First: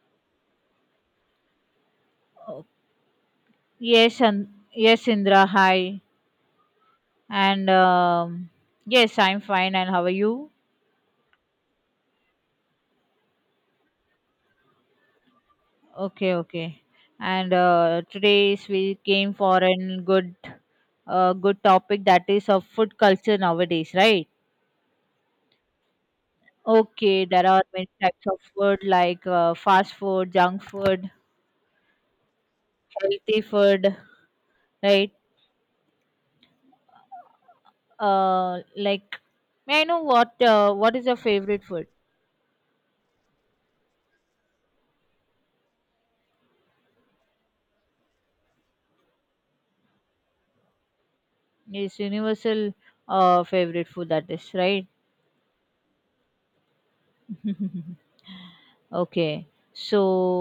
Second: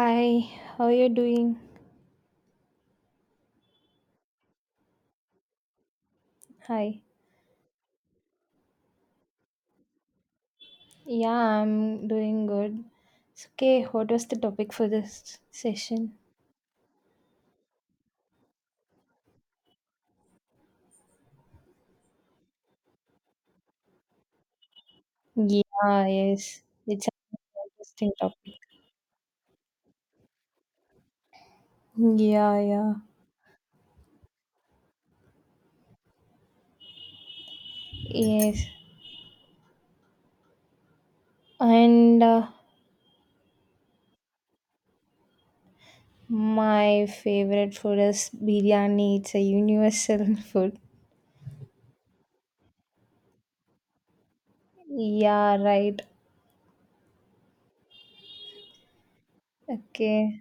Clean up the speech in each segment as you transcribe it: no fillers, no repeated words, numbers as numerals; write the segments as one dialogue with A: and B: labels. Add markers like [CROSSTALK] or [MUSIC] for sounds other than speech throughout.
A: Hi, how are you doing?
B: Oh, yes, and yes, Indra. Hi,
A: Hi.
B: and yes, I'm fine. And how are you?
A: Yeah, I'm doing good. So, okay, what was the topic for this session?
B: Okay, okay. And today is we came for a good, good topic that is of food culture nowadays, right?
A: Yeah, yes. It's
B: Okay, there are
A: an
B: many
A: interesting
B: types of
A: topic.
B: food like fast food, junk food,
A: Yeah, yeah.
B: healthy food, right? Uh,
A: Yes.
B: like, may I know what is your favorite food?
A: And My favorite food is biryani. It's a universal [LAUGHS] food.
B: It's universal favorite food that is, right?
A: Yeah, right.
B: [LAUGHS] Okay. So
A: Okay.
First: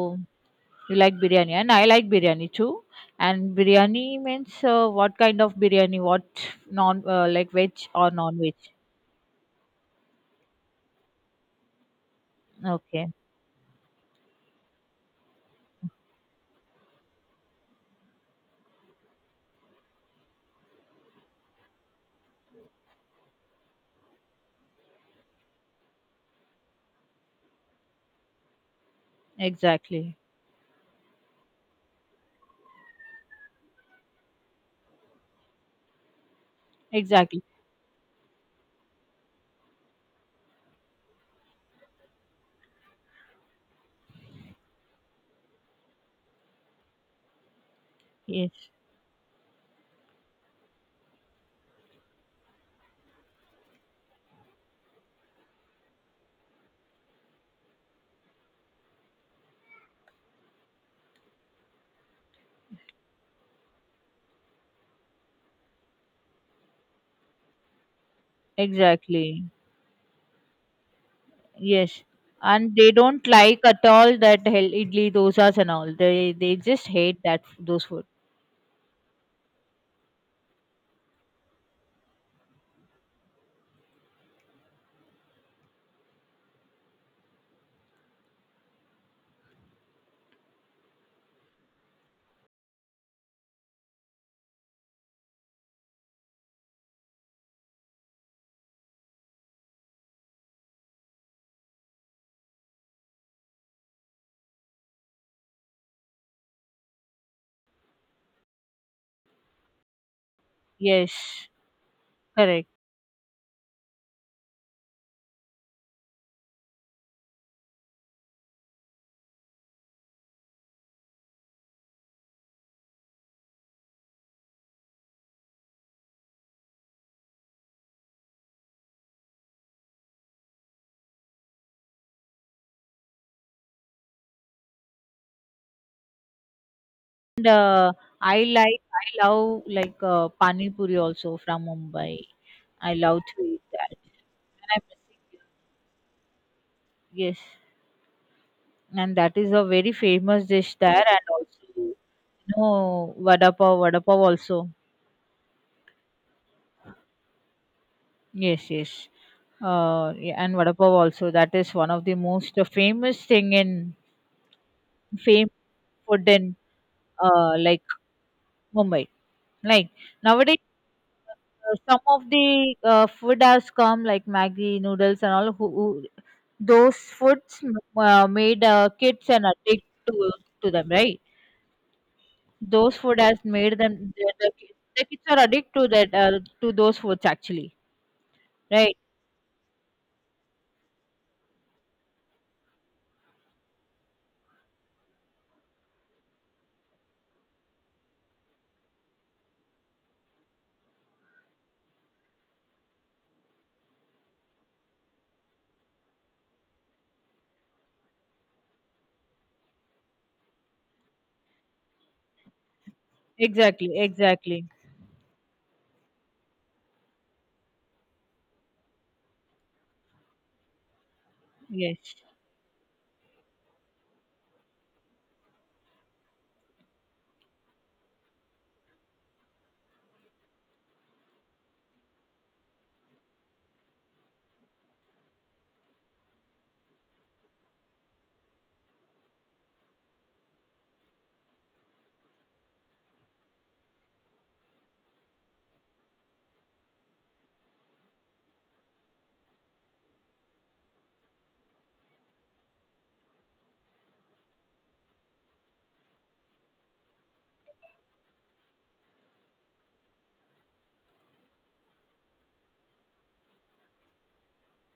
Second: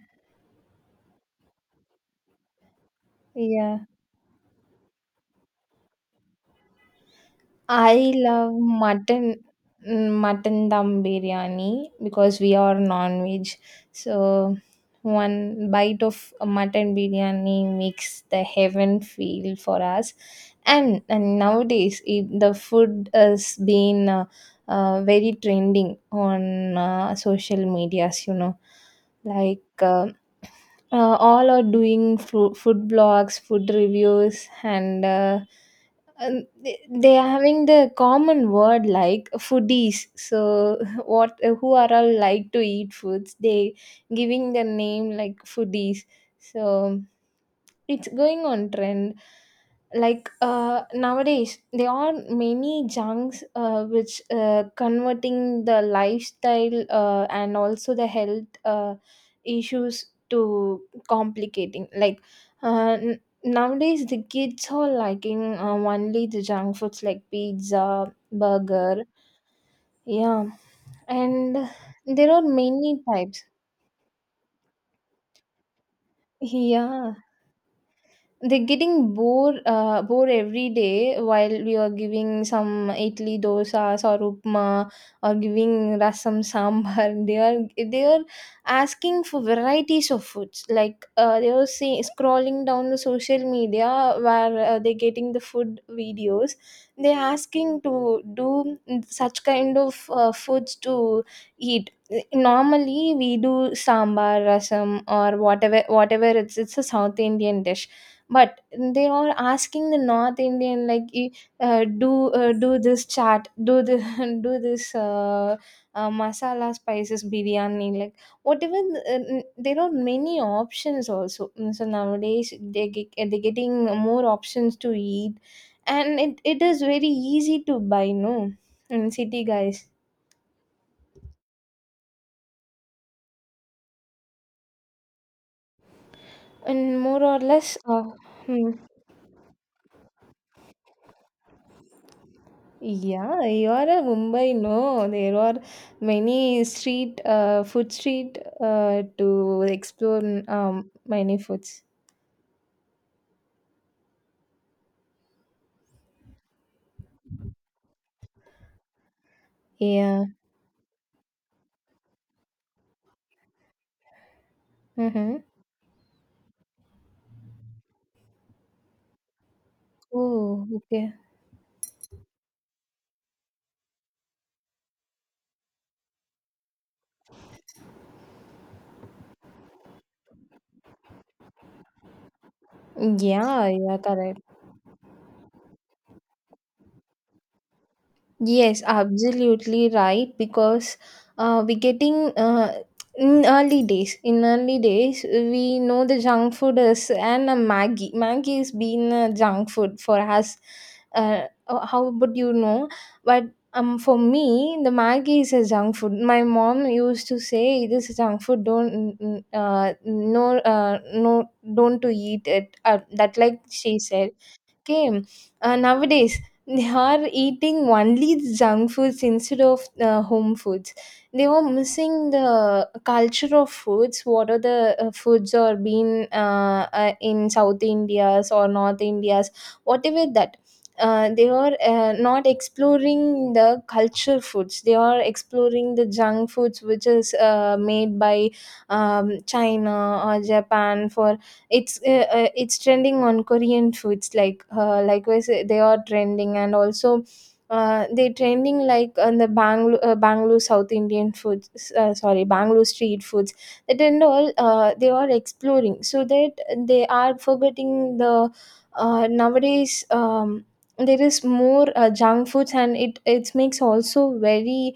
B: you like biryani and I like biryani too. And
A: Yeah.
B: biryani means what kind of biryani? What non like veg
A: I
B: or
A: love
B: non-veg?
A: mutton dum biryani because we are
B: Okay.
A: non-veg. So one bite of a mutton biryani makes the heaven feel for us. And nowadays the food has been very trending on social medias. You know, like.
B: Exactly.
A: All are doing food blogs, food reviews, and um, they they are
B: Exactly.
A: having the common word like foodies, so [LAUGHS] what, who are all like to eat foods, they giving the name like foodies, so it's going
B: Yes.
A: on trend like nowadays there are many junks which converting the lifestyle and also the health issues to complicating like nowadays the kids are liking only the junk foods like pizza, burger,
B: Exactly.
A: yeah, and
B: Yes.
A: there are
B: And they
A: many
B: don't
A: types,
B: like at all that hell idli, dosas and all. They just
A: yeah,
B: hate that those food.
A: they're getting bored, bored every day while we are giving some idli, dosas or upma, or giving rasam, sambar. [LAUGHS] They are asking for varieties of foods, like they are, see, scrolling down the social media where they're getting the food videos, they're asking to do such kind of foods to eat. Normally we do sambar, rasam, or whatever, it's a south indian dish, but they are asking the north indian like
B: Yes.
A: do
B: Correct.
A: do this chat, do this [LAUGHS] do this masala spices biryani, like, whatever. There are many options also. Mm, so nowadays they get, they're getting more options to eat, and it is very easy to buy, no, in city guys, and more or
B: And
A: less hmm.
B: I love pani puri also from Mumbai. I love
A: Yeah,
B: to eat
A: you are
B: that.
A: a
B: And
A: Mumbai.
B: I'm
A: No, there
B: missing,
A: are many street,
B: yes,
A: food street,
B: and that is
A: to
B: a very
A: explore.
B: famous dish there, and
A: Many foods.
B: also no vada pav, vada pav also. Yes, yes,
A: Yeah.
B: yeah, and vada pav also. That is one of the most famous thing in
A: Mm-hmm.
B: fame food in uh, like Mumbai. Like nowadays,
A: Oh, okay.
B: some of the food has come like Maggi noodles and all. Who those foods made kids and addict to them, right? Those food has
A: Yeah,
B: made
A: yeah,
B: them
A: correct.
B: the kids are addicted to that to those foods actually.
A: Yes,
B: Right?
A: absolutely right. Because we getting in early days. In early days, we know the junk food is, and a Maggie. Maggie has been a junk food for us. Uh, how would you know? But for me, the Maggie is a junk food. My mom used to say, "It is a junk food. Don't no, no, don't to eat it." That like
B: Exactly.
A: she said.
B: Exactly.
A: Okay. Nowadays, they are eating only junk foods instead of home foods. They were
B: Yes.
A: missing the culture of foods. What are the foods are being in South India's or North India's, whatever that. They are not exploring the culture foods. They are exploring the junk foods, which is made by China or Japan, for it's trending on korean foods, like likewise they are trending, and also they trending like on the Bangalore South Indian foods, sorry, Bangalore street foods. That and all, they are exploring, so that they are forgetting the nowadays. There is more junk foods, and it makes also very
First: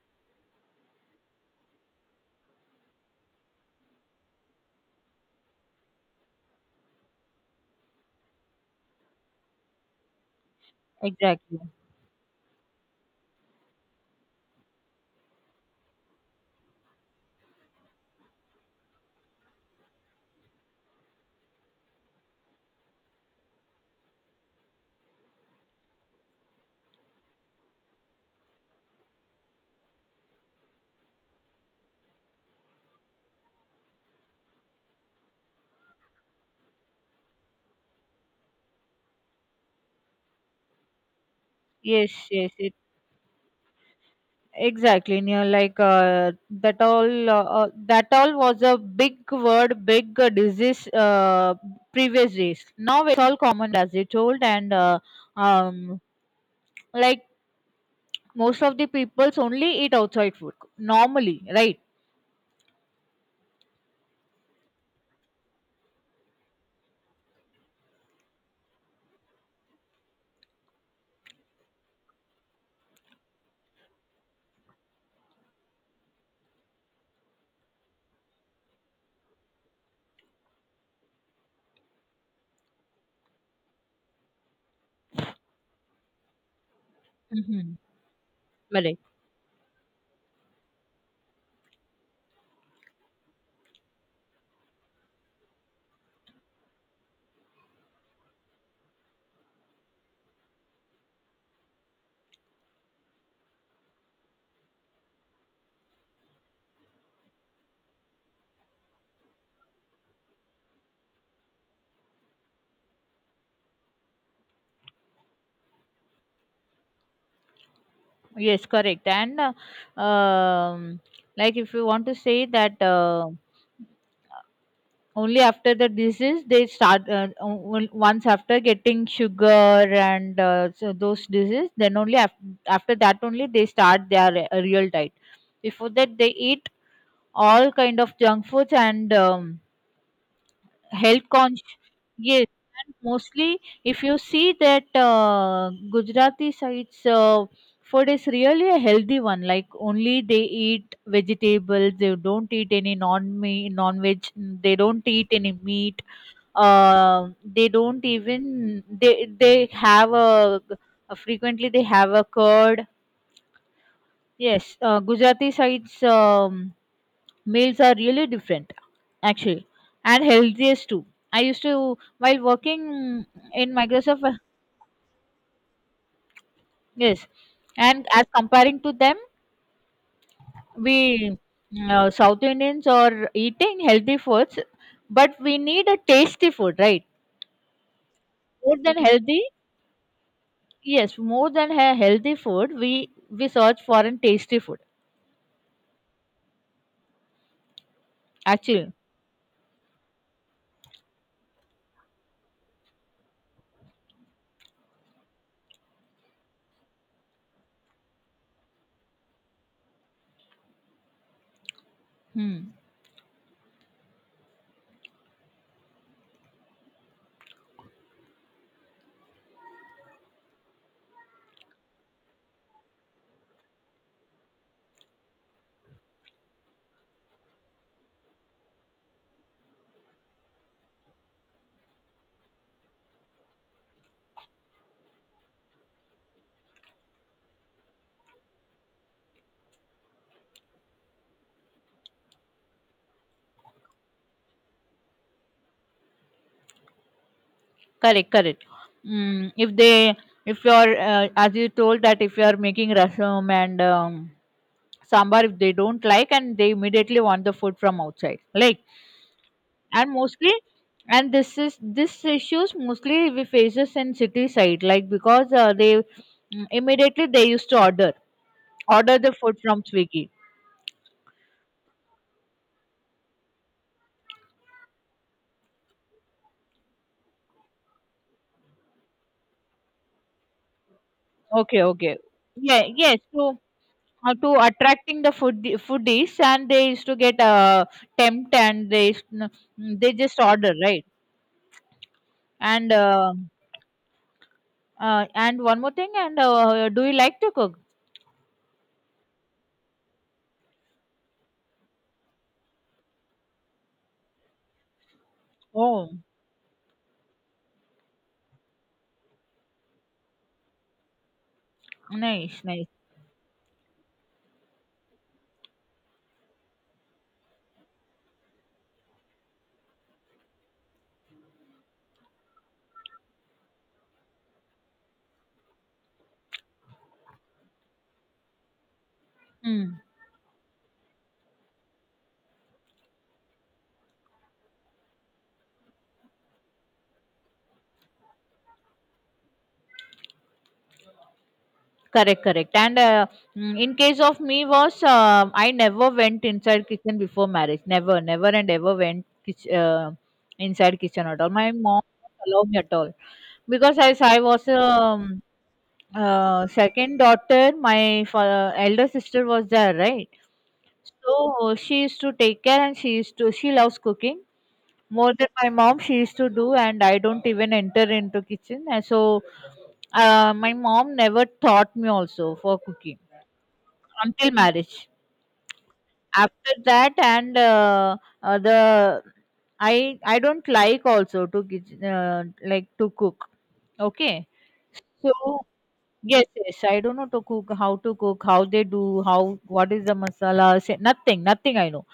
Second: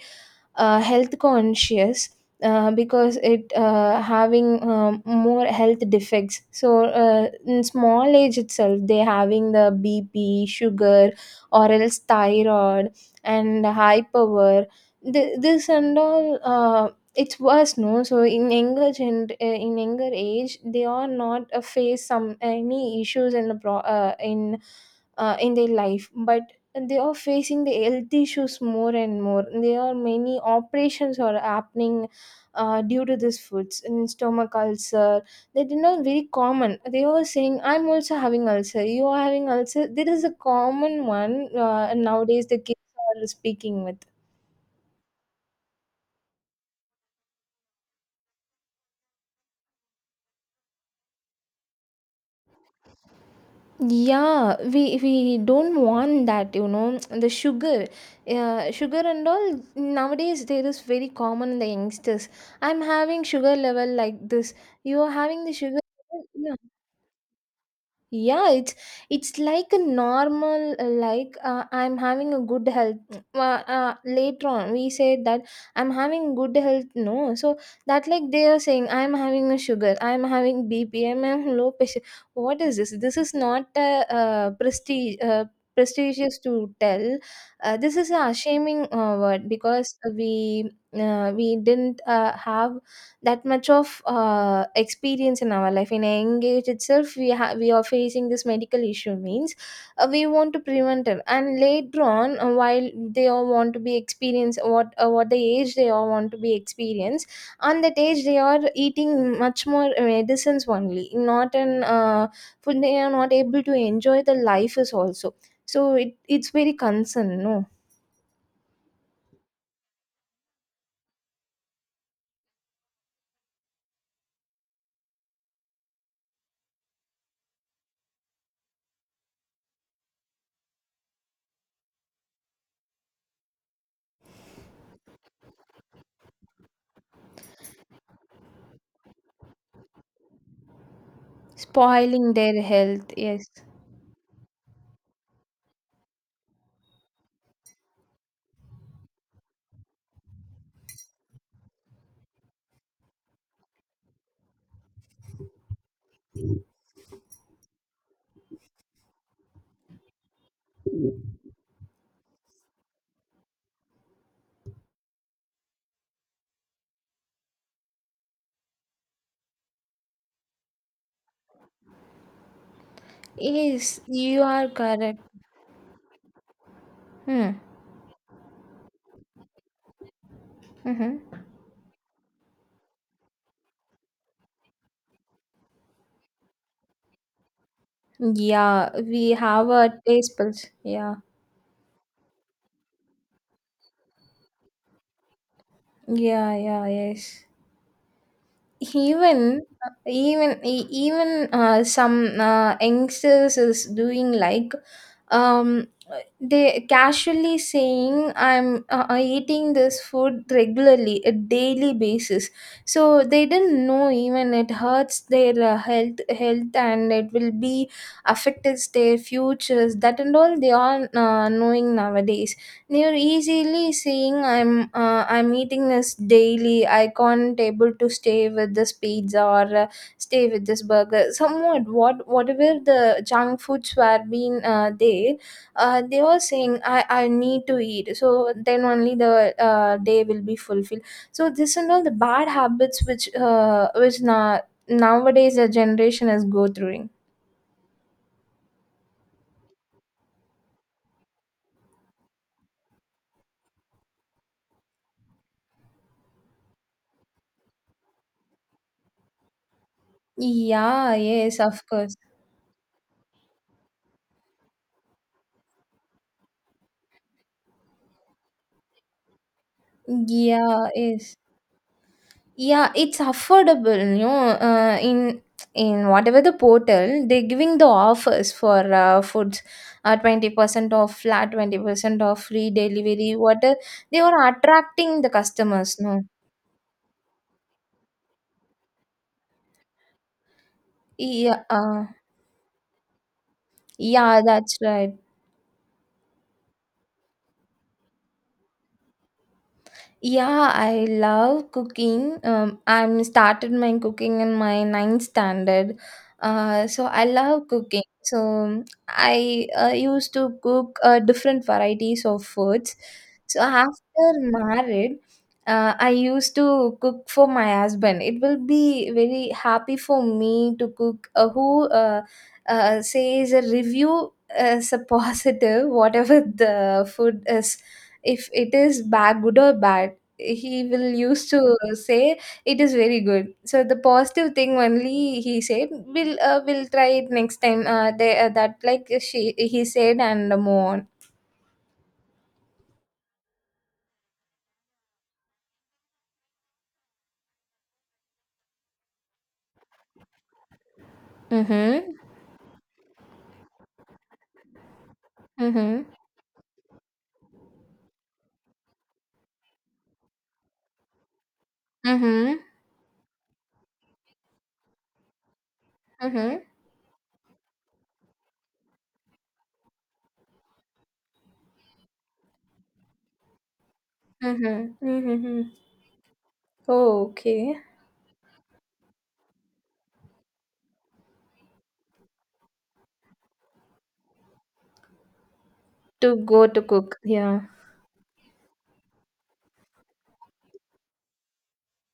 A: health conscious because it having more health defects, so in small age itself they having the bp sugar
B: Exactly.
A: or else thyroid and high power. This and all it's worse, no, so in in younger age they are not face some any issues in the in their life, but they are facing the health issues more and more. There are many operations are happening due to these foods and stomach ulcer. They, you, not very common, they were saying, I'm also having ulcer, you are having ulcer, there is a common one. And
B: Yes.
A: nowadays
B: Yes.
A: the
B: It
A: kids are speaking with,
B: exactly. And you're like that all. That all was a big word, big disease. Previous days. Now it's all common as you told,
A: yeah,
B: and
A: we
B: uh,
A: we don't
B: um,
A: want that, you know,
B: like
A: the sugar,
B: most of the
A: sugar and
B: people's
A: all.
B: only eat outside
A: Nowadays
B: food
A: there is very
B: normally,
A: common in the
B: right?
A: youngsters. I'm having sugar level like this. You are having the sugar level? Yeah, it's like a normal, like, I'm having a good health. Later on, we said that I'm having good health, no, so that like they are saying, I'm having a sugar, I'm having B P, am low pressure. What is this? This is not prestige prestigious to tell.
B: Mm-hmm.
A: This is a shaming word, because we didn't have that much of experience in our life. In a young age itself we have, we are facing this medical issue, means we want to prevent it, and later on while they all want to be experienced, what the age they all want to be experienced, on that age they are eating much more medicines only, not an food. They are not able to enjoy the life is also. So it's very concern, no.
B: Yes, correct. And Like if you want to say that only after the disease they start once after getting sugar and so those disease after that only they start their real diet. Before that they eat all kind of junk foods and health conscious,
A: Spoiling
B: yes.
A: their
B: And
A: health, yes.
B: mostly if you see that gujarati sides food is really a healthy one, like only they eat vegetables. They don't eat any non veg, they don't eat any meat. uh, they don't even they have a, frequently they have a curd. Yes, gujarati sides meals are really different actually, and healthiest too. I used to while working in
A: Yes,
B: microsoft,
A: you are correct.
B: yes.
A: Hmm.
B: And as comparing to them, we
A: Mm-hmm.
B: south indians are eating healthy foods, but we need a tasty food, right? More
A: Yeah,
B: than
A: we
B: healthy,
A: have a taste buds. Yeah,
B: yes. More than a healthy food, we search for a tasty food
A: yeah, yeah, yes.
B: actually.
A: Even some youngsters is doing like, um, they casually saying, I'm eating this food regularly, a daily basis.
B: Hmm.
A: So they didn't know even it hurts their health, and it will be affects their futures. That and all they are knowing nowadays. You're easily seeing, I'm eating this daily. I can't able to stay with this pizza, or stay with this burger. Somewhat, what, whatever the junk foods were being there, they were saying, I need to eat. So then only the day will be fulfilled. So this and all the bad habits, which nowadays the generation is go through.
B: Correct, correct. Mm, if they, if you're as you told that if you're making rasam and sambar, if they don't like, and they immediately want the food from outside, like, and mostly,
A: Yeah.
B: and this
A: Yes.
B: is
A: Of course.
B: this issues mostly we faces in city side, like because they, mm, immediately they used to order the food from swiggy.
A: Yeah. Yes. Yeah, it's affordable, you know. In whatever the portal, they're giving the offers for foods, 20% off flat, twenty
B: Okay, okay,
A: percent off free
B: yeah, yes.
A: delivery.
B: So
A: What they are
B: to
A: attracting
B: attracting
A: the
B: the food
A: customers, no?
B: foodies, and they used to get tempt, and they just order, right?
A: Yeah,
B: and uh,
A: yeah, that's right.
B: and one more thing, and do you like to cook?
A: Yeah, I love cooking. I'm started my cooking in my ninth standard.
B: Oh,
A: So I love cooking. So I used to cook different varieties of
B: nice, nice.
A: foods. So after married, I used to cook for my husband. It will be very happy for me to cook, who says a review as a [LAUGHS] positive, whatever the food is, if it is bad, good or
B: Hmm.
A: bad, he will used to say it is very good. So the positive thing only he said, we'll try it next time. That like she, he said, and move on.
B: Correct, correct. And in case of me was, I never went inside kitchen before marriage. Never, never and ever went inside kitchen at all. My mom
A: Mm-hmm.
B: didn't allow me at all because as I was
A: Mm-hmm.
B: second daughter, my elder sister was there, right? So she used to
A: Mm-hmm.
B: take care, and she used to she loves cooking more than my mom. She used to
A: Mm-hmm.
B: do and I don't even enter into kitchen. And so my mom never taught me also for cooking until
A: Mm-hmm.
B: marriage.
A: Mm-hmm.
B: After that,
A: Oh,
B: and
A: okay.
B: the I don't like also to cook. Okay, so
A: To
B: yes,
A: go to
B: yes, I don't
A: cook,
B: know
A: yeah.
B: to cook, how they do, how what is the masala, say, nothing, I know.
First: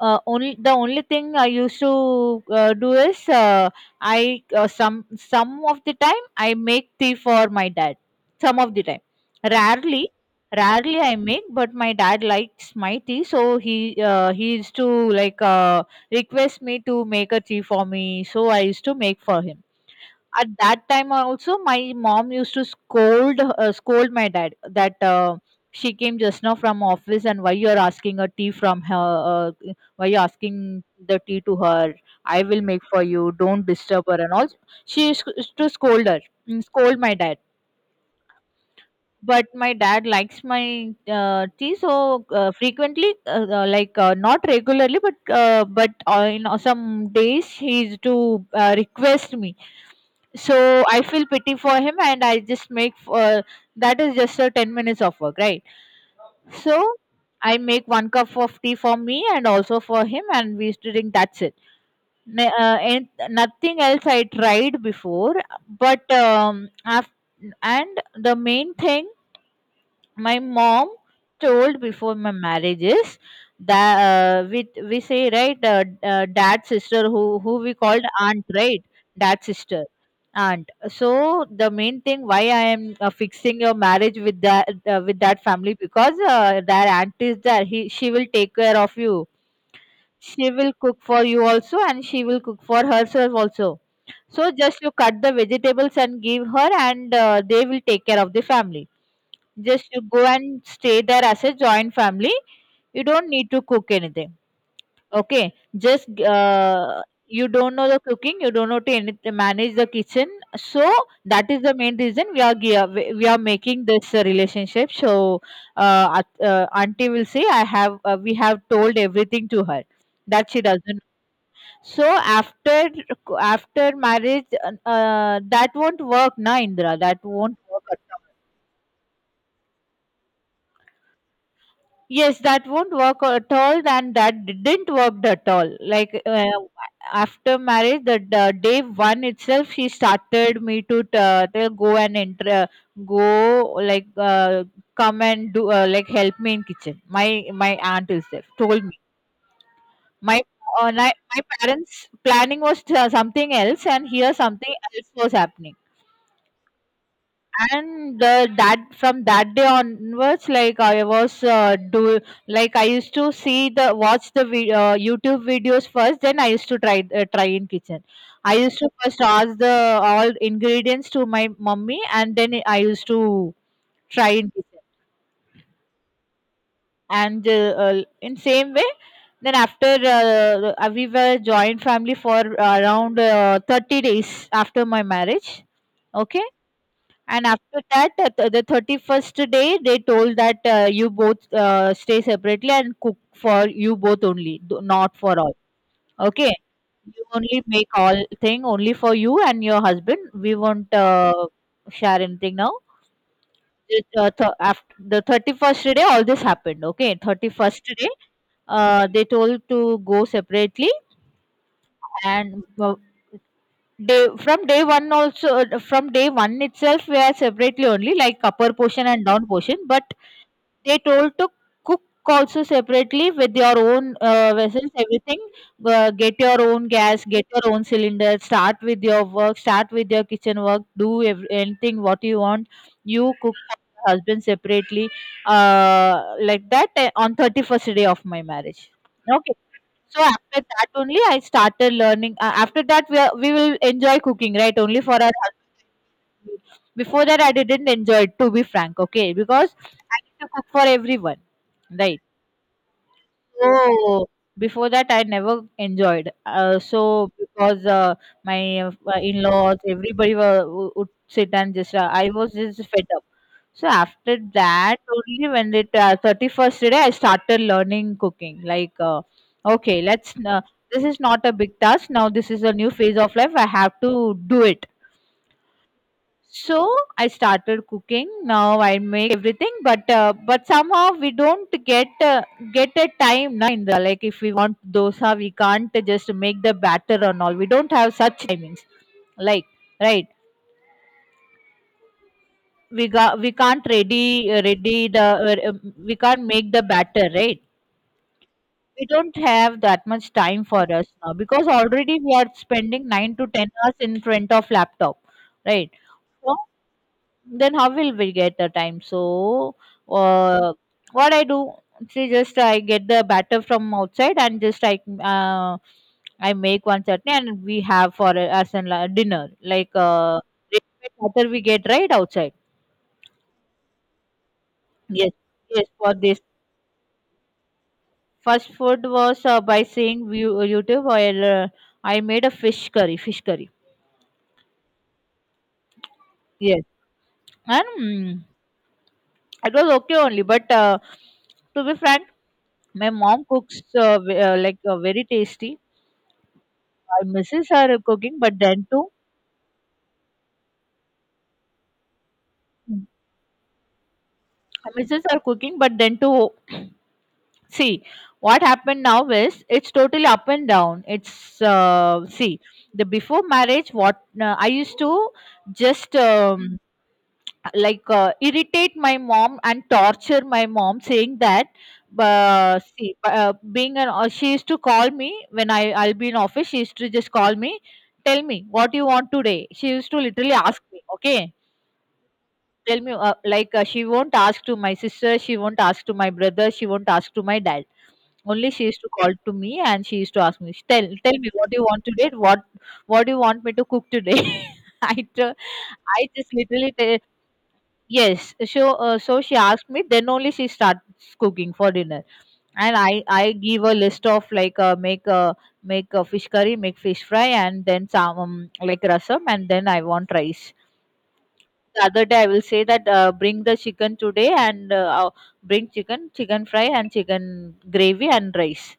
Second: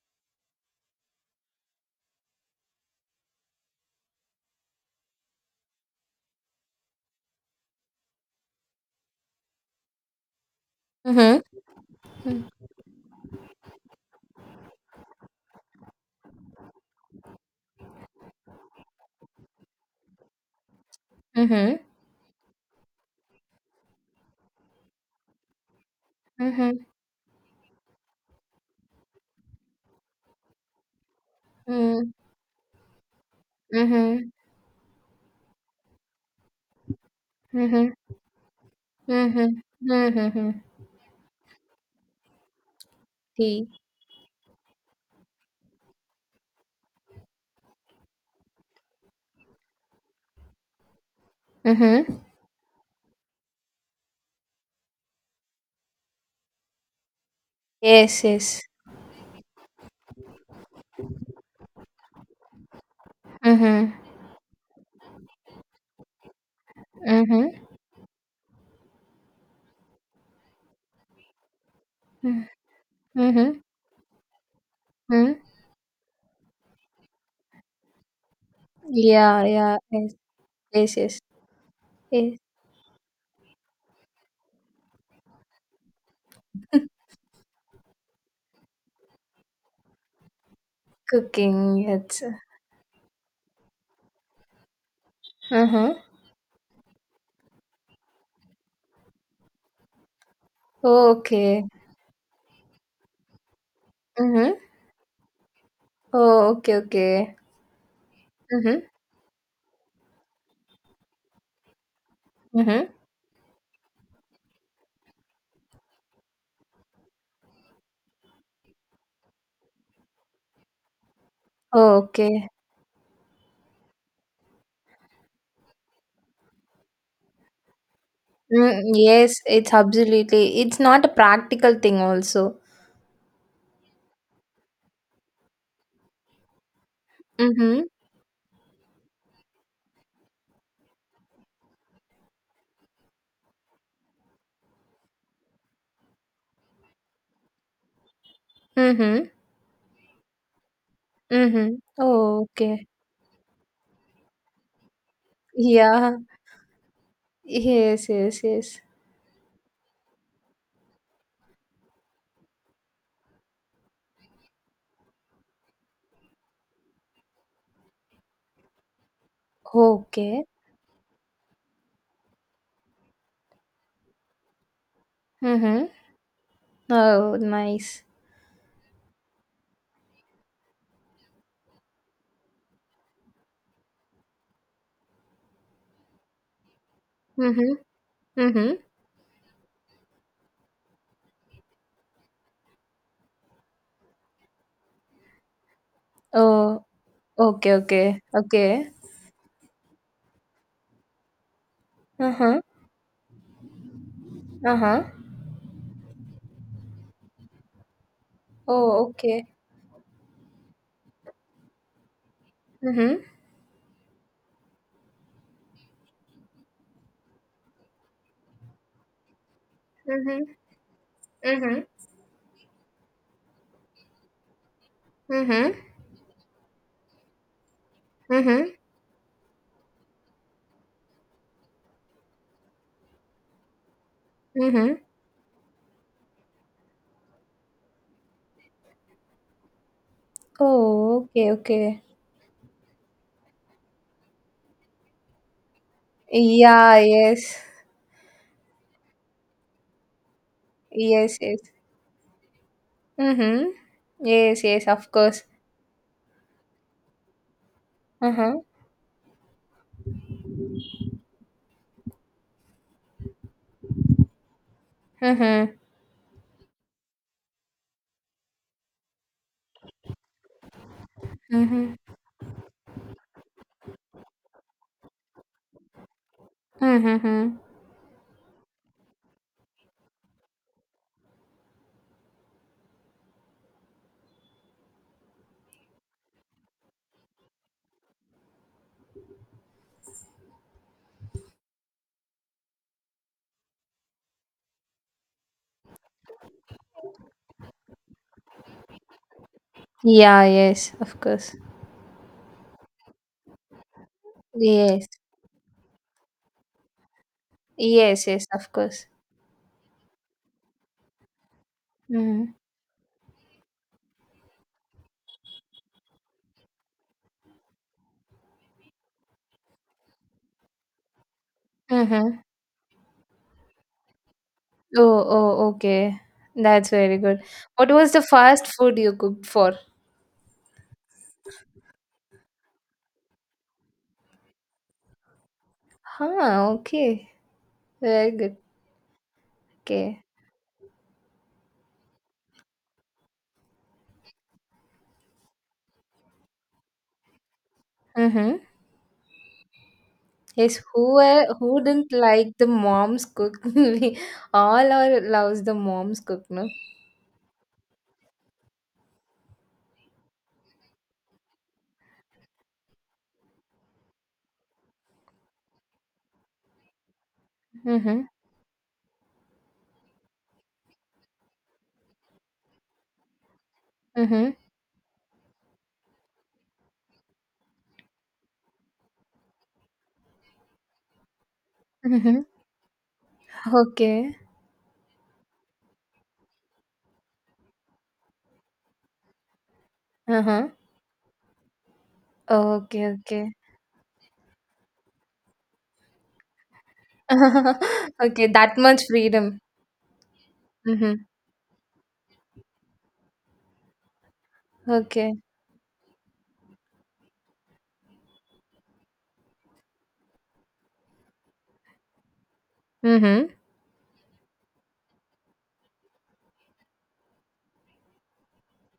B: Only the only thing I used to do is I some of the time I make tea for my dad. Some of the time, rarely, rarely I
A: Mm-hmm.
B: make, but my dad likes my tea, so he used to like uh, request me to make a tea for me. So I used to make for him. At that time also,
A: Mm-hmm.
B: my mom used to scold my dad that she came just now
A: Mm-hmm.
B: from office, and why you're asking a tea from her? Why you asking the tea to her?
A: Mm-hmm.
B: I will make for you. Don't disturb her and
A: Mm-hmm.
B: all. She used to scold her, scold my dad. But
A: Mm-hmm.
B: my dad likes
A: Mm-hmm.
B: my tea, so frequently,
A: Tea.
B: like not regularly, but in some days he used to request me, so I feel pity for him and
A: Mm-hmm.
B: I just make that is just a 10 minutes of work, right? So I make one
A: Yes,
B: cup
A: yes.
B: of tea for me and also for him, and we used to drink, that's it. And nothing
A: Mm-hmm.
B: else I tried before, but af-
A: Mm-hmm.
B: and the main thing my mom told before my marriage is
A: Mm-hmm.
B: that we say, right, dad's sister, who we called aunt, right?
A: Yeah,
B: Dad's
A: yeah,
B: sister,
A: yes,
B: aunt.
A: yes,
B: So
A: yes.
B: the main thing
A: Yes,
B: why I am fixing your marriage with that family, because that aunt is there, he she will take care of you. She will cook for you
A: cooking,
B: also, and
A: yes.
B: she will cook for herself also. So just you cut the
A: Uh-huh.
B: vegetables and give her, and they will take care of the family. Just you go and stay
A: Oh,
B: there as a
A: okay.
B: joint family. You don't need to cook anything.
A: Mm-hmm.
B: Okay, just
A: Oh, okay, okay.
B: you don't know the cooking. You don't know
A: Mm-hmm.
B: to manage the kitchen. So that is the main reason we are gi-
A: Mm-hmm.
B: we we are making this relationship. So auntie will say, I have we have told everything to her, that she doesn't.
A: Oh,
B: So
A: okay.
B: after after marriage, that won't work, na Indra. That won't work.
A: Mm, yes, it's absolutely. It's not a practical thing
B: Yes,
A: also.
B: that won't work at all, and that didn't work at all. Like after
A: Mm-hmm.
B: marriage, the day one itself, she started me to tell go and enter, go like come and do like help me in kitchen. My aunt itself told me.
A: Mm-hmm.
B: my my
A: Mm-hmm.
B: parents'
A: Oh,
B: planning was
A: okay.
B: something else, and here something else was happening.
A: Yeah. Yes,
B: And
A: yes, yes.
B: that from that day onwards, like I was do like I used to see the youtube videos first, then I used to try in kitchen. I used to first ask the all
A: Okay.
B: ingredients to my mummy, and then I used to try in kitchen.
A: Mm-hmm. Oh,
B: And
A: nice.
B: in same way, then after we were joint family for around 30 days after my marriage, okay. And
A: Mm-hmm.
B: after that, at the
A: Mm-hmm.
B: 31st day, they told that you both stay separately and cook for you both only, not for all. Okay.
A: Oh,
B: You only
A: okay,
B: make
A: okay,
B: all thing
A: okay.
B: only for you and your husband. We won't share anything
A: Uh-huh.
B: now. It, after
A: Uh-huh.
B: the 31st day, all this happened. Okay. 31st day,
A: Oh,
B: they
A: okay.
B: told to go separately, and
A: Mm-hmm.
B: day from day one also, from day one itself we are separately only, like upper portion and down portion, but
A: Mm-hmm.
B: they told to
A: Mm-hmm.
B: cook also separately with your own vessels, everything.
A: Mm-hmm.
B: Get your own gas, get your own cylinder.
A: Mm-hmm.
B: Start with your work. Start with your kitchen work. Do anything what you want. You cook for your husband
A: Mm-hmm.
B: separately, like that on 31st day of my marriage. Okay. So after that only
A: Oh,
B: I
A: okay,
B: started
A: okay.
B: learning. After that we are, we will enjoy cooking, right? Only for our,
A: Yeah,
B: before that, I
A: yes.
B: didn't enjoy it, to be frank, okay? Because I need to cook for
A: Yes,
B: everyone,
A: yes.
B: right?
A: Mm-hmm.
B: Oh,
A: Yes, yes,
B: before that,
A: of
B: I
A: course.
B: never enjoyed. So because
A: Mm-hmm.
B: my in-laws, everybody were, would sit and just, I was just fed up. So after that, only
A: Mm-hmm.
B: when it 31st day, I started learning cooking. Like, okay, let's. This is not a big
A: Mm-hmm.
B: task. Now this is a new phase of life. I have to do it, so I
A: Mm-hmm.
B: started cooking. Now I make everything, but somehow we don't get a time na in the, like if we want dosa, we can't just make the batter and all. We don't have such timings, like, right. We got we can't ready the uh, we can't make the batter, right. We don't have that much
A: Yeah,
B: time for
A: yes,
B: us
A: of
B: now
A: course.
B: because already we are spending 9 to 10 hours in front of
A: Yes.
B: laptop, right? So then how will
A: Yes,
B: we
A: yes,
B: get the
A: of
B: time?
A: course.
B: So uh, what I do, see,
A: Mm-hmm.
B: just I get the batter from outside and just I I make one chutney and we have for as in dinner like ready-made batter we get right
A: Mm-hmm.
B: outside.
A: Oh,
B: Yes,
A: oh,
B: yes. For
A: okay.
B: this,
A: That's very good. What was the fast
B: first
A: food
B: food
A: you
B: was
A: cooked for?
B: by seeing YouTube. While I made a fish curry.
A: Huh,
B: Yes.
A: okay.
B: And
A: Very good.
B: it was okay
A: Okay.
B: only, but to be frank, my mom cooks very tasty. My missus are cooking,
A: Mm-hmm.
B: but then too,
A: Yes, who are, who didn't like the
B: my
A: mom's cook? [LAUGHS] We all are
B: missus are
A: loves the
B: cooking, but then
A: mom's cook,
B: too,
A: no?
B: see, what happened now is it's totally up and down. It's see, the before marriage, what I used to just
A: Mm-hmm.
B: irritate my mom and torture my mom, saying that. See, being an
A: Mm-hmm.
B: she used to call me when I'll be in office. She used to just call me, tell me what you want today. She used to literally ask me, okay.
A: Mm-hmm.
B: Tell me, she won't
A: Okay.
B: ask to my sister, she won't ask to my brother, she won't ask to my dad. Only she used to call to me and she used to ask
A: Uh-huh.
B: me, tell, tell me what do you want today?
A: Okay,
B: What do you
A: okay.
B: want me to cook today? [LAUGHS] I, t- I just literally tell,
A: [LAUGHS] Okay,
B: yes.
A: that
B: So,
A: much
B: so she
A: freedom.
B: asked me, then only she starts
A: Mm-hmm.
B: cooking for dinner. And I give a list of like, make,
A: Okay.
B: make a fish curry, make fish fry, and then some, like rasam, and then I want rice. The other day I will say that
A: Mm-hmm.
B: bring the chicken today, and bring chicken, chicken fry and chicken gravy and rice.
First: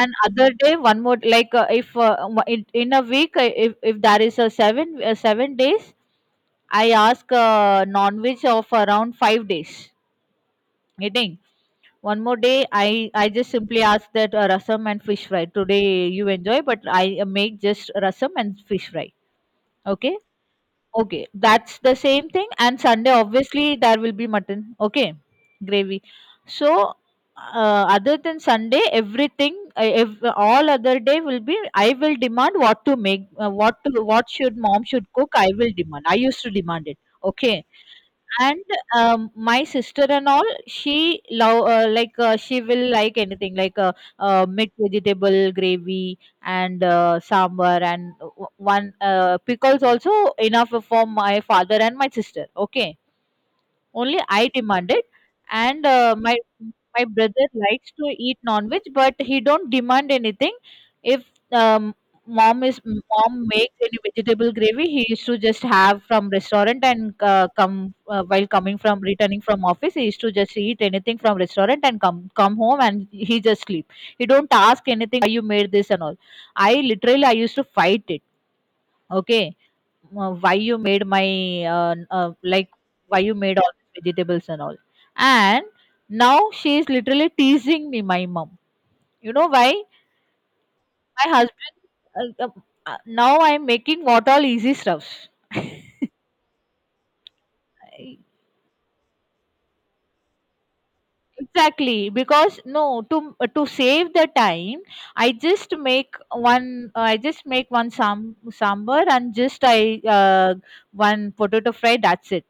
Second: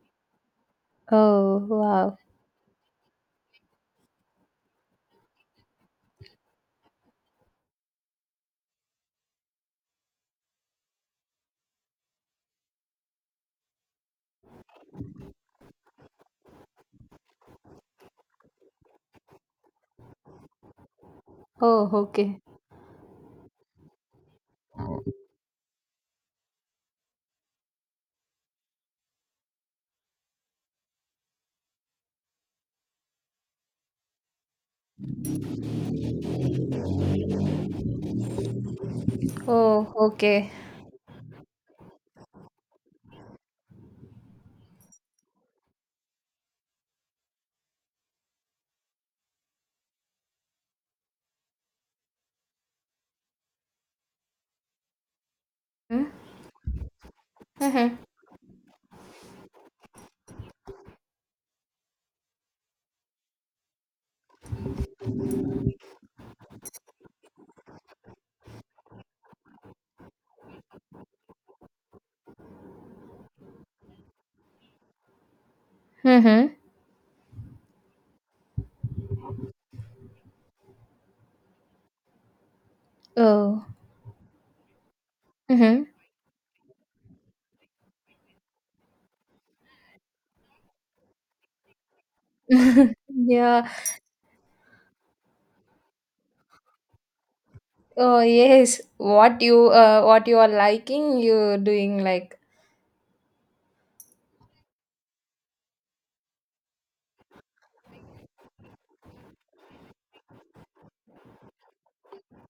B: And other day one more, like
A: Oh,
B: if
A: wow.
B: in a week if there is a 7 days, I ask non veg of around 5 days eating. One more day I just simply ask that rasam and fish fry today you enjoy, but I make just rasam and fish fry. Okay. Okay, that's
A: Oh,
B: the same
A: okay.
B: thing. And Sunday, obviously, there will be mutton. Okay, gravy. So, other than Sunday, everything, all other day will be. I will demand what to make, what to, what should mom should cook. I will demand. I used to demand it. Okay, and, my
A: Oh,
B: sister and all,
A: okay.
B: she love she will like anything, like, mixed vegetable gravy and, sambar, and one pickles also, enough for my father and my sister. Okay. Only I demanded, and
A: Hmm?
B: my brother likes
A: Mm-hmm.
B: to eat non-veg, but he don't demand anything. If um, mom makes any vegetable gravy, he used to just have from restaurant, and come while coming from returning from office, he used to just eat anything from restaurant and come home, and he just sleep. He don't ask anything why you made this and all.
A: Mm-hmm.
B: I literally I used to fight it. Okay, why you made my uh, uh, like why you made
A: Oh.
B: all these vegetables and all. And
A: Mm-hmm.
B: now she is literally teasing me, my mom. You know why my husband uh, uh,
A: [LAUGHS]
B: now I'm
A: Yeah.
B: making what all easy stuffs.
A: Oh,
B: I-
A: yes. What you are liking, you doing
B: exactly,
A: like. [LAUGHS]
B: because no, to to save the time, I just make one I just make one sambar and just I one potato fry, that's it.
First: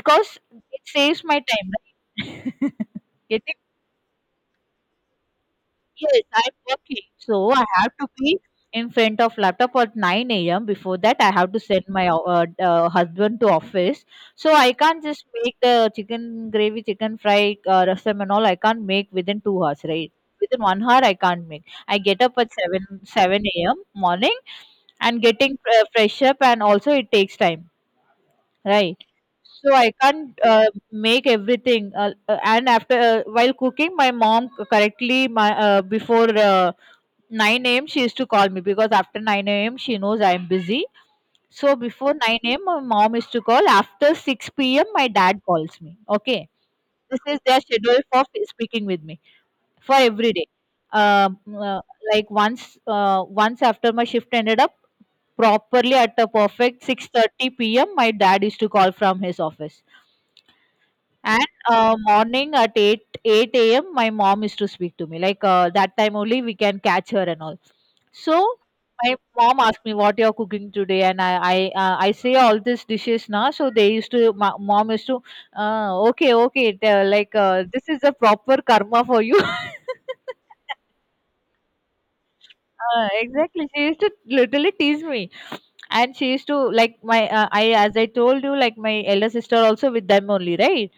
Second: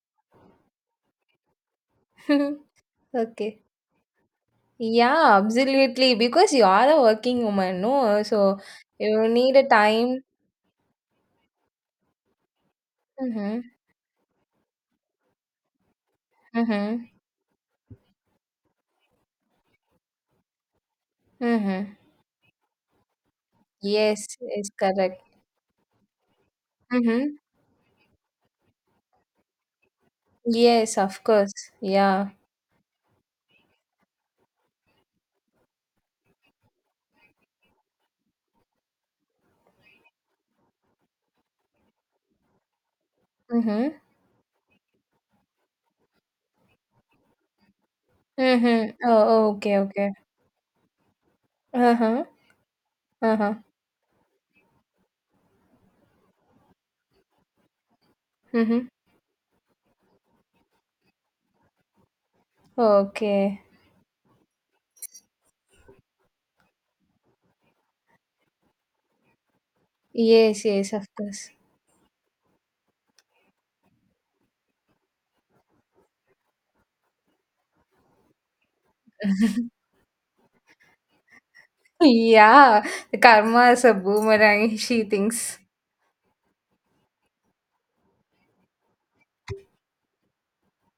B: Because it saves my time, right? [LAUGHS] It.
A: Okay. Yeah, absolutely.
B: Yes,
A: Because
B: I'm
A: you are a
B: working,
A: working
B: so I
A: woman,
B: have to
A: no?
B: be
A: So
B: in front
A: you
B: of
A: need a
B: laptop at
A: time.
B: 9 a.m. Before that, I have to send my husband to
A: Mm-hmm.
B: office. So I can't just make the chicken gravy,
A: Mm-hmm.
B: chicken fry, rasam and all. I can't make within 2 hours, right? Within 1 hour, I can't make.
A: Mm-hmm.
B: I get up at seven a.m.
A: Yes,
B: morning,
A: it's correct.
B: and getting fresh up, and also it
A: Mm-hmm.
B: takes time, right? So I can't
A: Yes, of
B: make
A: course.
B: everything
A: Yeah.
B: and after while cooking my mom correctly my before 9 a.m. she used to call me, because after 9 a.m. she knows I am busy. So before 9 a.m. my mom used to call.
A: Mm-hmm.
B: After 6 p.m. my dad calls me. Okay. This is their schedule for speaking
A: Mm-hmm.
B: with me
A: Oh, okay,
B: for
A: okay.
B: every day. Um, uh,
A: Uh-huh.
B: like once,
A: Uh-huh.
B: once after my shift ended up properly at a perfect 6:30 p.m., my dad used to
A: Mm-hmm.
B: call from his office. And morning at
A: Okay.
B: 8 a.m., my mom used to speak to me. Like that time only we can catch her and all. So my mom asked me what you're
A: Yes,
B: cooking
A: yes,
B: today,
A: of
B: and I
A: course.
B: I
A: [LAUGHS]
B: uh, I say all these dishes now. So they used to, my mom used to okay okay it, this is a proper karma for you. [LAUGHS]
A: Yeah. The
B: Exactly.
A: karma
B: She
A: is a
B: used to literally
A: boomerang, [LAUGHS]
B: tease
A: she
B: me,
A: thinks.
B: and she used to like my I as I told you, like my elder sister also with them only, right,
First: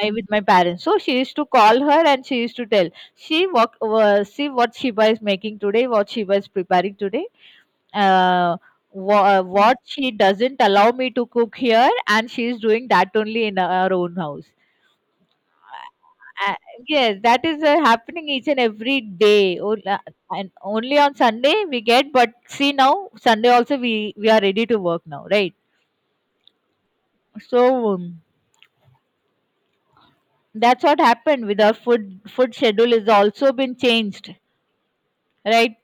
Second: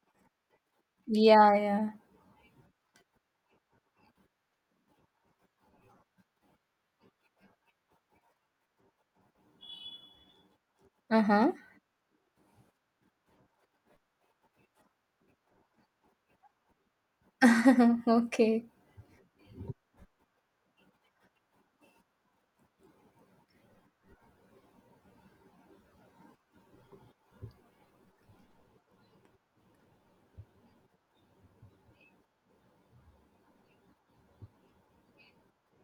B: my with my parents. So she used to
A: Yeah,
B: call
A: yeah.
B: her and she used to tell, see what Shiba is making today, what Shiba is preparing today, uh, what she doesn't allow me to
A: Uh-huh.
B: cook here, and she is doing that only in our own house." Uh, uh, yes, that is
A: [LAUGHS]
B: happening each and
A: Okay.
B: every day. And only on Sunday we get, but see now Sunday also we are ready to work now, right? So. um, that's what happened with our food schedule is also been changed, right.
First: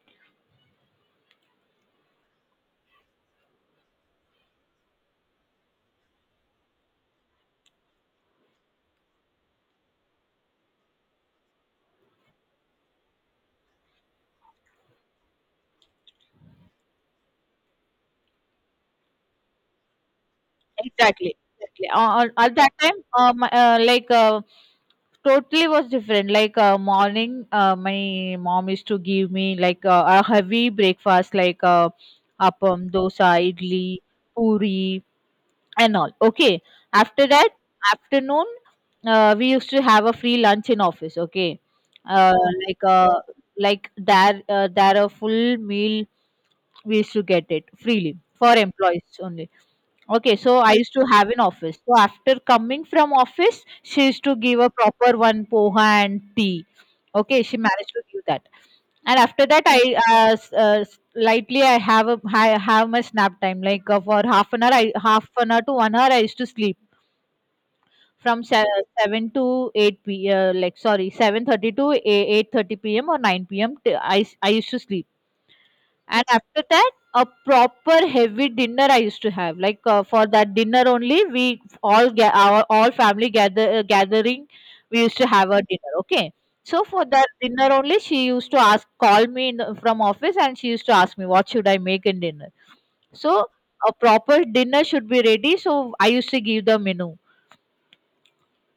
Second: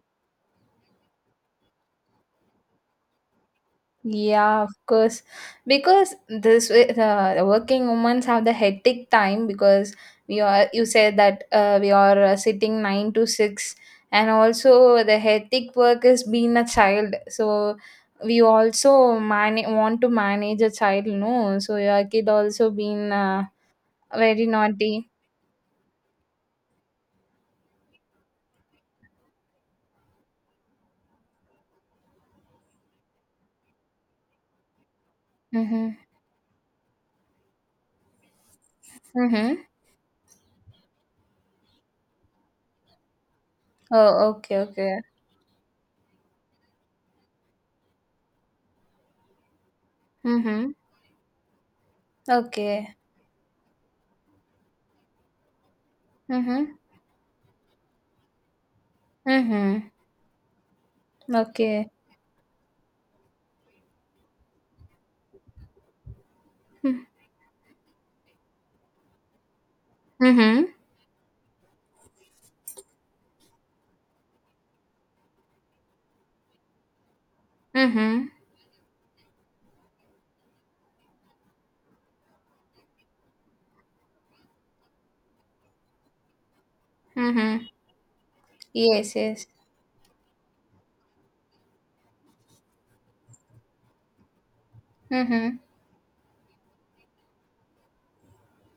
A: Yeah, of course. Because this way, the working women have the hectic time, because we are, you said that we are sitting 9 to 6, and also the hectic work is being a child. So we also want to manage a child,
B: Exactly,
A: no? So
B: exactly.
A: your kid
B: At
A: also
B: that time,
A: been
B: my,
A: very naughty.
B: totally was different. Like morning, my mom used to give me like a heavy breakfast, like appam, dosa, idli, puri,
A: Mm-hmm.
B: and all. Okay. After that, afternoon, we
A: Mm-hmm.
B: used to have a free lunch in office. Okay. Uh, like uh, like
A: Oh,
B: there,
A: okay, okay.
B: there a full meal we used to get it freely for employees only. Okay, so I
A: Mm-hmm.
B: used to have an office. So after coming
A: Okay.
B: from office, she used to give a proper one poha and tea.
A: Mm-hmm.
B: Okay, she managed to give that. And after that, I
A: Mm-hmm.
B: lightly
A: Okay.
B: I have my nap time like for half an hour. I half an hour to 1 hour I used to sleep
A: Hmm.
B: from seven to eight p.
A: Mm-hmm.
B: Like sorry, 7:30 to 8:30 p.m. or nine p.m. I used to sleep. And after that, a proper
A: Mm-hmm.
B: heavy dinner I used to have. Like for that dinner only, we all our all family gather gathering. We used to have a dinner. Okay, so for that
A: Mm-hmm.
B: dinner only, she used to ask,
A: Yes,
B: call
A: yes.
B: me in the, from office, and she used to ask me what should I make in dinner. So a proper dinner should be
A: Mm-hmm.
B: ready. So I used to give the menu.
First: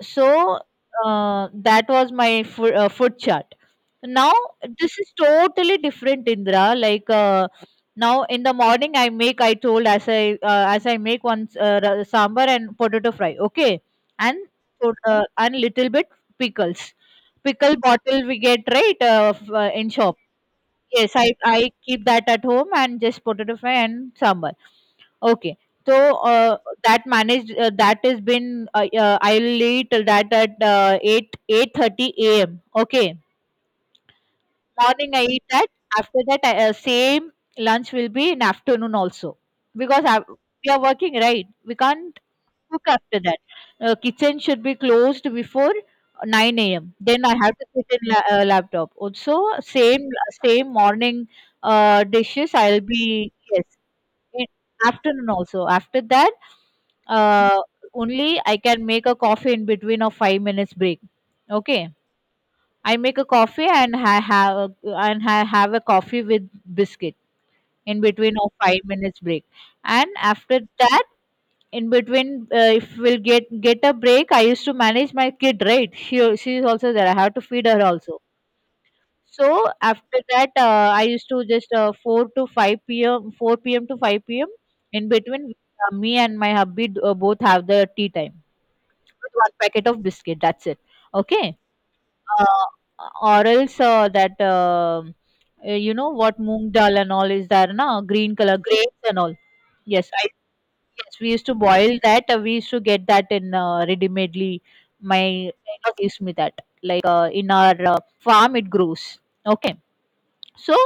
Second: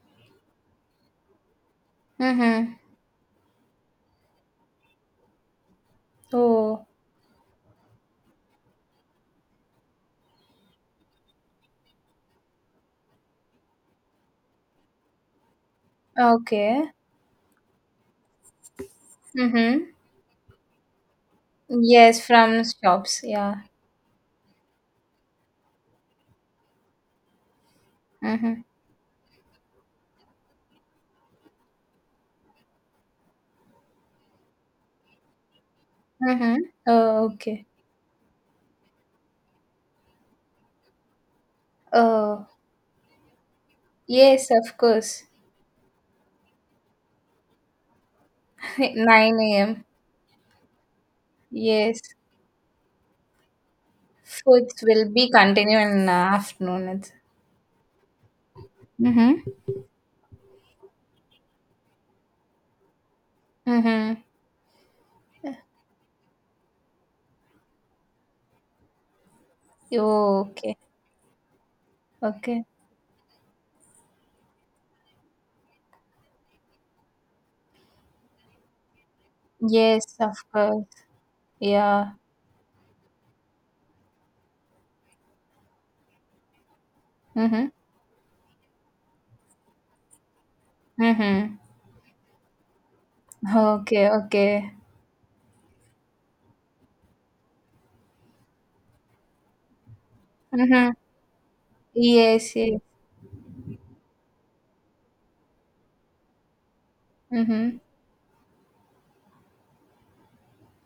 B: So that was my
A: Mm-hmm.
B: food chart. Now this is totally different, Indra.
A: Oh,
B: Like now in the morning, I make, I told, as I as I make one sambar and potato fry. Okay, and and little bit
A: okay.
B: pickles. Pickle bottle we get right
A: Mm-hmm.
B: in shop. Yes, I keep
A: Yes,
B: that at
A: from
B: home and
A: shops.
B: just potato
A: Yeah.
B: fry and sambar. Okay. So that managed that has
A: Mm-hmm.
B: been I'll eat that at 8 8:30 a.m. Okay. Morning I eat that. After that,
A: Mm-hmm.
B: I,
A: Oh,
B: same
A: okay.
B: lunch will be in afternoon also, because I, we are working, right? We can't
A: Oh,
B: cook after that. Kitchen
A: yes,
B: should be
A: of course.
B: closed before 9 a.m. Then I have to sit in
A: [LAUGHS]
B: laptop. Also,
A: 9 a.m.
B: same same morning
A: Yes.
B: dishes I'll be, yes, in
A: Foods will be
B: afternoon also.
A: continued
B: After
A: in the
B: that,
A: afternoon. It's-
B: uh, only I can make a
A: Mm-hmm.
B: coffee in between of 5 minutes break. Okay, I make a coffee and
A: Mm-hmm.
B: I have a, coffee with biscuit in between of 5 minutes break. And
A: Oh,
B: after
A: okay.
B: that, in between,
A: Okay.
B: if we'll get a break, I used to manage my kid. Right, she is also there. I have to feed her also. So
A: Yes,
B: after
A: of
B: that,
A: course.
B: I used to just
A: Yeah.
B: four p.m. to five p.m. in between. Me and my hubby both
A: Mm-hmm.
B: have the tea time with one packet of biscuit. That's it.
A: Mm-hmm.
B: Okay, or else
A: Okay,
B: that
A: okay.
B: you know what, moong dal and all is there na, green color grapes and all. yes I,
A: Mm-hmm.
B: yes, we used to boil that. We
A: Yes,
B: used to
A: yes.
B: get that in ready madely. My neighbor gives me that, like in our
A: Mm-hmm.
B: farm it grows. Okay, so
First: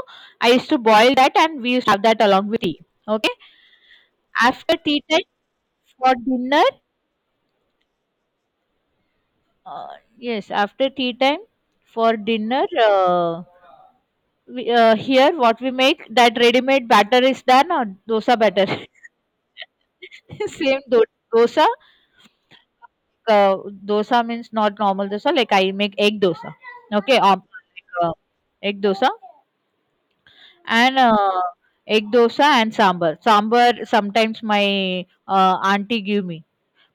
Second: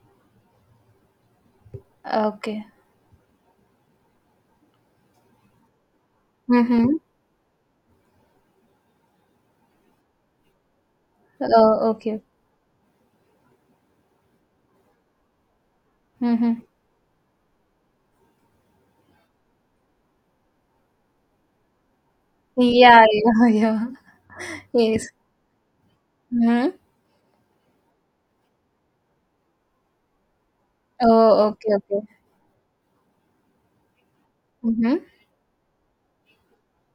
B: I used to boil that and we used to have that along with
A: Okay.
B: tea. Okay, after tea time, for dinner.
A: Mhm.
B: uh, yes, after tea time,
A: Oh,
B: for
A: okay.
B: dinner, we, here what we make, that
A: Mhm.
B: ready-made batter is done, or dosa batter. [LAUGHS] same do- Dosa.
A: Yeah, yeah,
B: uh,
A: [LAUGHS]
B: Dosa
A: yeah.
B: means not
A: Yes.
B: normal dosa, like I make egg dosa.
A: Mhm.
B: Okay. Like, uh, Egg dosa and
A: Oh, okay,
B: egg
A: okay.
B: dosa and sambar. Sometimes my
A: Mhm.
B: auntie give me,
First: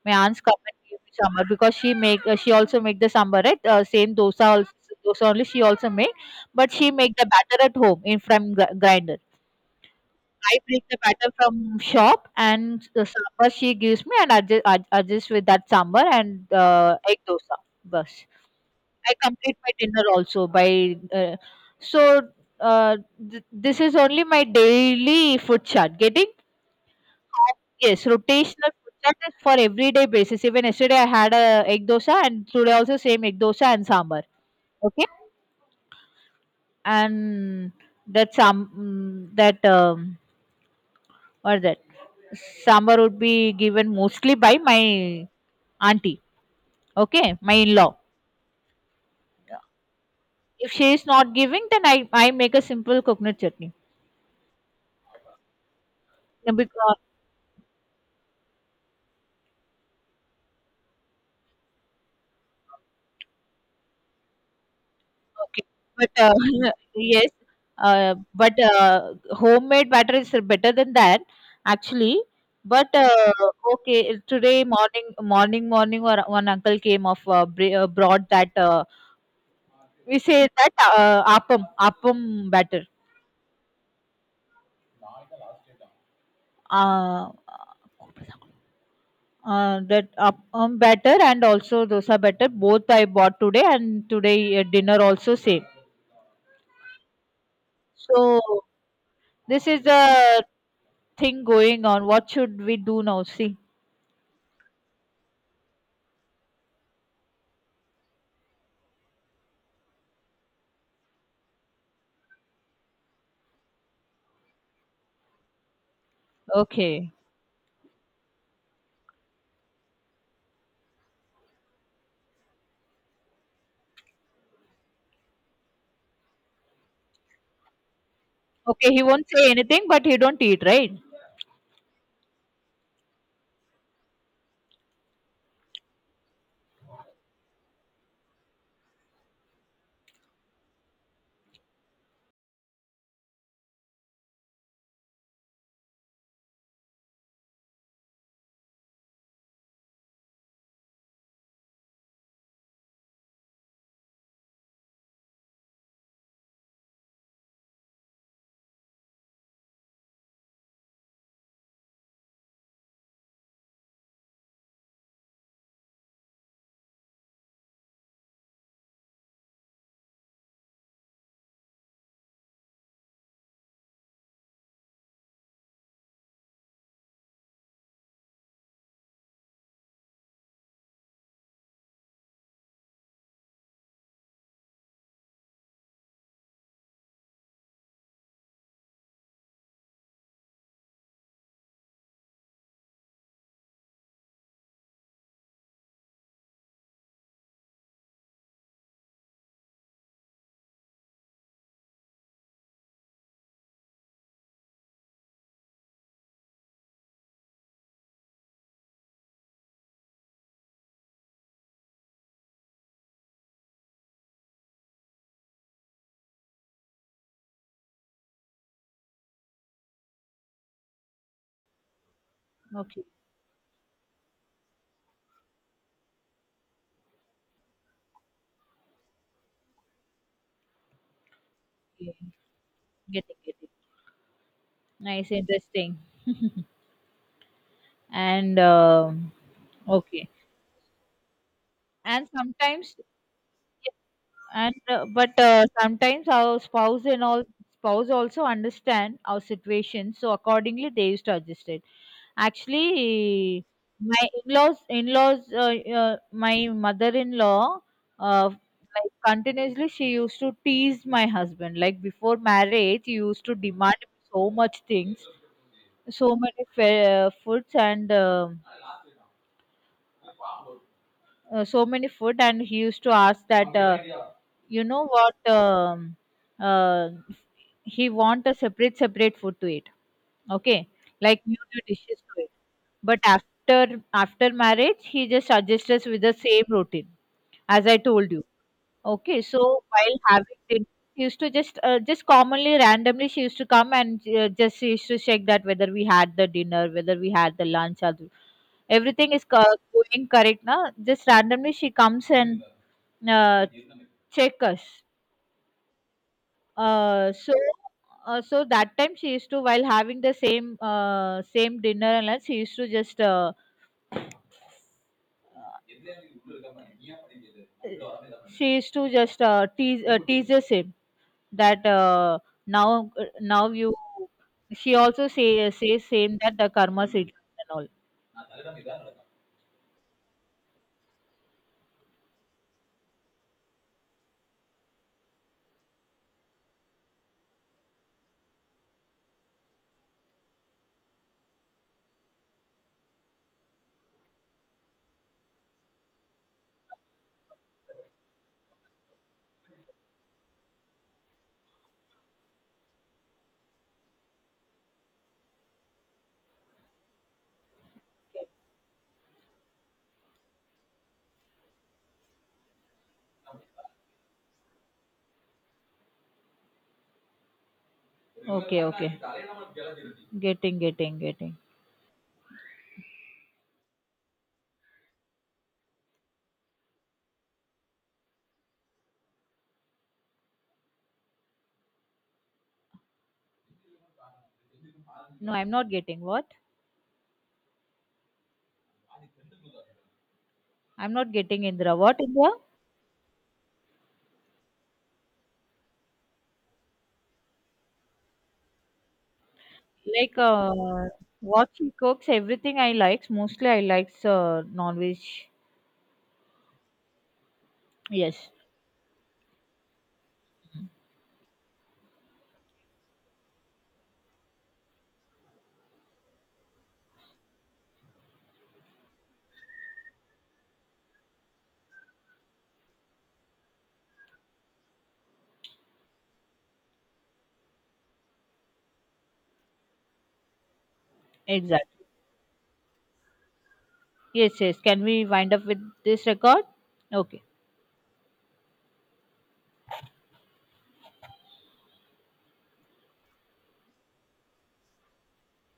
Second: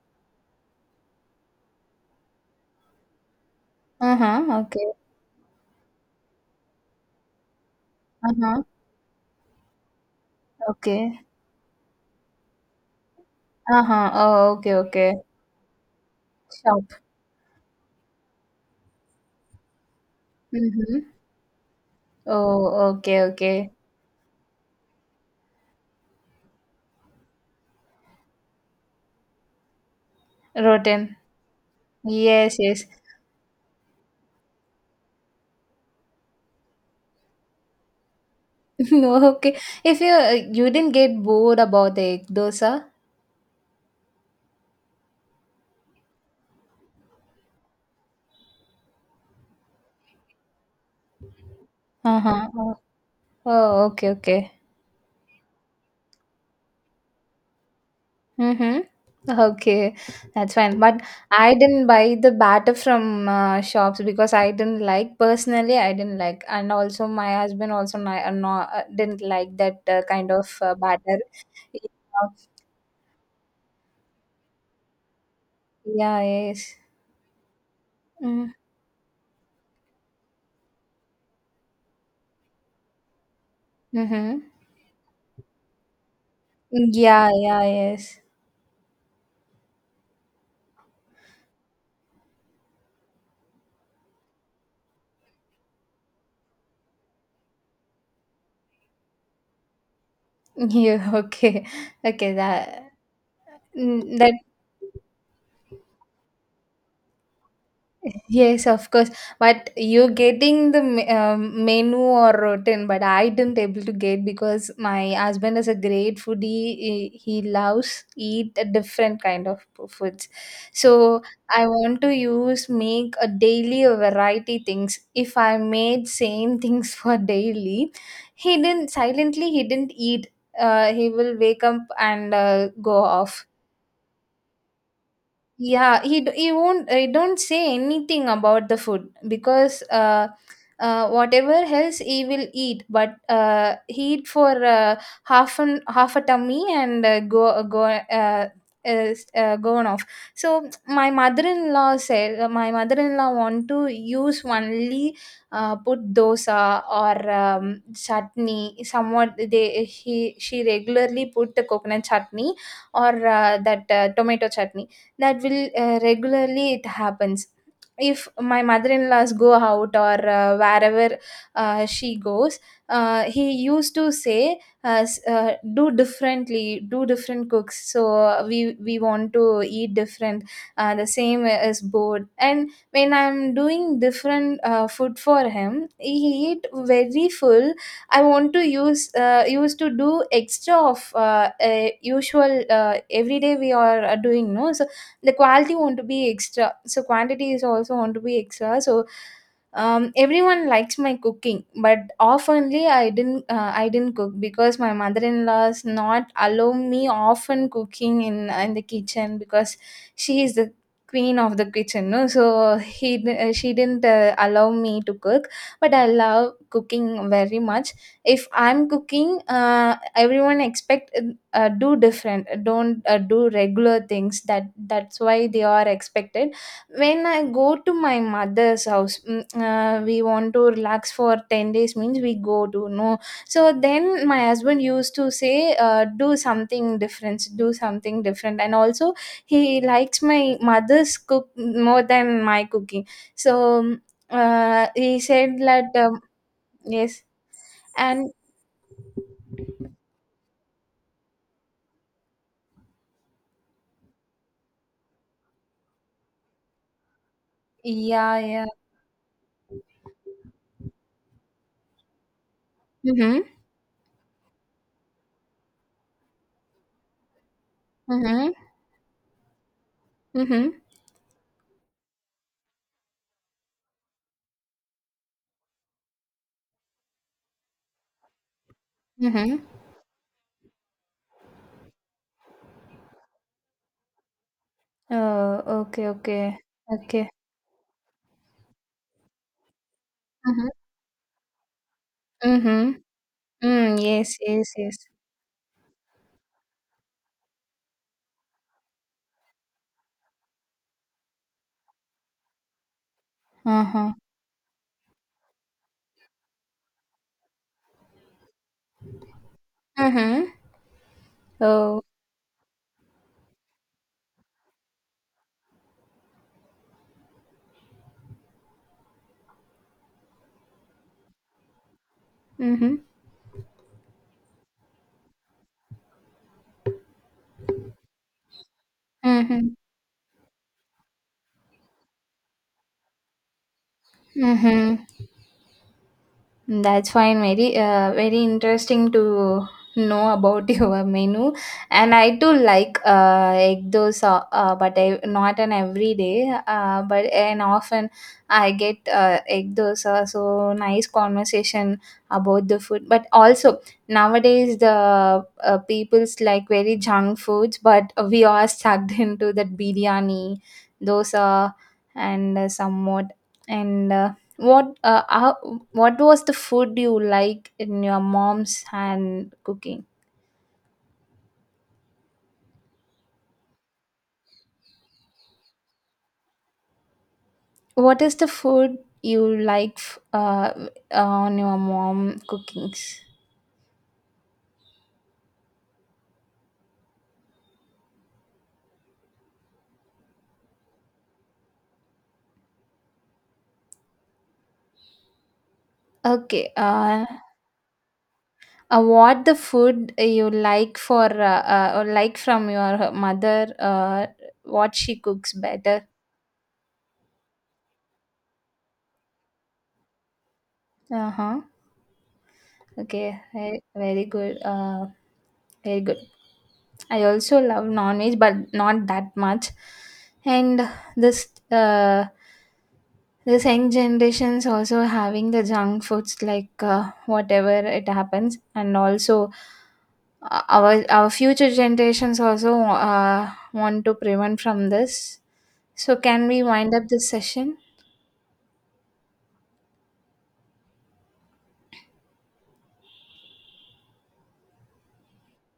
B: my aunts come and give me sambar because she make, she also make the sambar, right? Same dosa
A: Uh-huh, okay.
B: also, dosa only she also make. But she make the batter at home, in from
A: Uh-huh,
B: grinder. I pick the
A: okay.
B: batter from shop and the sambar she gives
A: Uh-huh.
B: me and I
A: Oh, okay, okay.
B: adjust with that sambar and
A: Shop.
B: egg dosa. Bas. I complete my dinner also by
A: Mhm.
B: so
A: Oh,
B: uh,
A: okay, okay.
B: this is only my daily food chart. Getting, yes, rotational food chart is for everyday basis. Even yesterday I
A: Rotten.
B: had a egg dosa and
A: Yes,
B: today
A: yes.
B: also same egg dosa and sambar. Okay, and that
A: [LAUGHS] No,
B: some
A: okay.
B: that
A: If you didn't get
B: what
A: bored
B: is that?
A: about the egg dosa?
B: Sambar would be given mostly by my auntie, okay, my in-law. If she is not giving, then I
A: Uh-huh.
B: make a
A: Oh,
B: simple coconut chutney.
A: oh, okay, okay.
B: No, because,
A: Mm-hmm. Okay, that's fine. But I didn't buy the batter from shops because I didn't like
B: okay,
A: personally. I
B: but
A: didn't like, and
B: [LAUGHS]
A: also
B: yes,
A: my husband also
B: but
A: didn't like that
B: homemade batter
A: kind
B: is
A: of
B: better than
A: batter.
B: that,
A: Yeah,
B: actually. But okay, today morning, morning, morning,
A: yeah,
B: or one
A: yes.
B: uncle came of brought
A: Mm-hmm.
B: that, we say that, appam batter.
A: Mm-hmm. Yeah,
B: Uh,
A: yeah, yes.
B: That appam batter and also dosa batter, both I bought today, and today dinner also same. So this is the
A: [LAUGHS] Yeah,
B: thing
A: okay,
B: going on. What
A: okay.
B: should we
A: That
B: do now? See,
A: mm, that Yes, of course. But you getting the menu or rotten, but I didn't able to get because my husband is a great foodie. He
B: okay,
A: he loves eat a different kind of foods. So I want to use make a daily a variety things. If I made same [LAUGHS] things for daily,
B: okay. He won't say
A: he
B: anything,
A: didn't
B: but he
A: eat.
B: don't eat, right?
A: He will wake up and go off. Yeah, he won't He don't say anything about the food because whatever else he will eat, but he eat for half an half a tummy and go go is gone off. So my mother-in-law want to use only put dosa or chutney. Somewhat they he she regularly put the coconut chutney or that tomato chutney that will regularly it happens if my mother-in-laws go out or wherever she goes, he used to say, do differently do different cooks, so we want to eat different. The same is bored, and when I'm doing different food for him, he eat very full. I want to use used to do extra of usual every day we are doing no so the quality want to be extra, so quantity is also want to be extra, so everyone likes my cooking, but oftenly I didn't cook because my mother-in-law's not allow me often cooking in the kitchen because she is the queen of the kitchen, no, so she didn't allow me to cook, but I love cooking very much. If I'm cooking, everyone expect do different, don't
B: Okay,
A: do regular things. That that's why they are expected. When I go to my mother's house, we want to relax for 10 days,
B: okay.
A: means we go to, no.
B: Get it, get
A: So
B: it.
A: then my husband used to
B: Nice,
A: say,
B: interesting,
A: do something different, do something
B: and
A: different. And also
B: um
A: he likes
B: okay.
A: my mother's cook more
B: And
A: than my
B: sometimes
A: cooking. So mm,
B: and
A: he
B: but
A: said that
B: sometimes our spouse
A: yes
B: and all, spouse
A: and
B: also understand our situation, so accordingly they used to adjust it, actually. My in-laws in-laws uh, uh, my mother-in-law
A: yeah, yeah.
B: like continuously she used to tease my husband, like before marriage he
A: Mm-hmm,
B: used to demand so much things, foods, and
A: mm-hmm,
B: um
A: mm-hmm,
B: uh, so many food, and he used to ask that, you know what, uh, he want a separate separate food
A: mm-hmm.
B: to eat. Okay, like new new dishes to it. But after marriage he just
A: Oh,
B: suggests us
A: okay,
B: with the
A: okay.
B: same routine,
A: Okay.
B: as I told you. Okay, so while having
A: Mhm.
B: dinner, she used to just commonly
A: Mhm.
B: randomly she used to come
A: Mm,
B: and
A: yes, yes,
B: just she
A: yes.
B: used to check that whether we had the dinner, whether we had the lunch or everything is co going correct now. Just randomly she comes and uh,
A: Uh-huh.
B: check us. Uh, so so that time she used to, while having the
A: Mhm.
B: same same
A: Oh.
B: dinner and lunch, she used to just tease, teases him that, now,
A: Mhm.
B: you, she also says same, that the karma seed and all.
A: Mhm. Mhm. That's fine. Very, very interesting to know about [LAUGHS] your menu. And I too like egg dosa, but I, not an everyday. But and often I get egg dosa. So nice conversation about the food. But also nowadays the people's like very junk foods, but we are sucked [LAUGHS] into that biryani, dosa, and somewhat and. What how, what was the food you like in your mom's
B: Okay, okay.
A: hand cooking?
B: Getting, getting, getting.
A: What is the food you like on your mom cookings?
B: No, I'm not getting what? I'm not getting Indra. What Indra?
A: Okay. What the food
B: Like,
A: you like for
B: what she
A: or
B: cooks,
A: like from
B: everything I
A: your
B: likes. Mostly
A: mother?
B: I likes
A: What she
B: non-veg.
A: cooks better?
B: Yes.
A: Uh huh. Okay. Very, very good. Very good. I also love non-veg, but not that much. And this uh this young generations also having the junk foods like whatever it happens, and also our future
B: Exactly.
A: generations also want to
B: Yes,
A: prevent
B: yes.
A: from
B: Can we
A: this.
B: wind up with
A: So
B: this
A: can we
B: record?
A: wind up this
B: Okay.
A: session,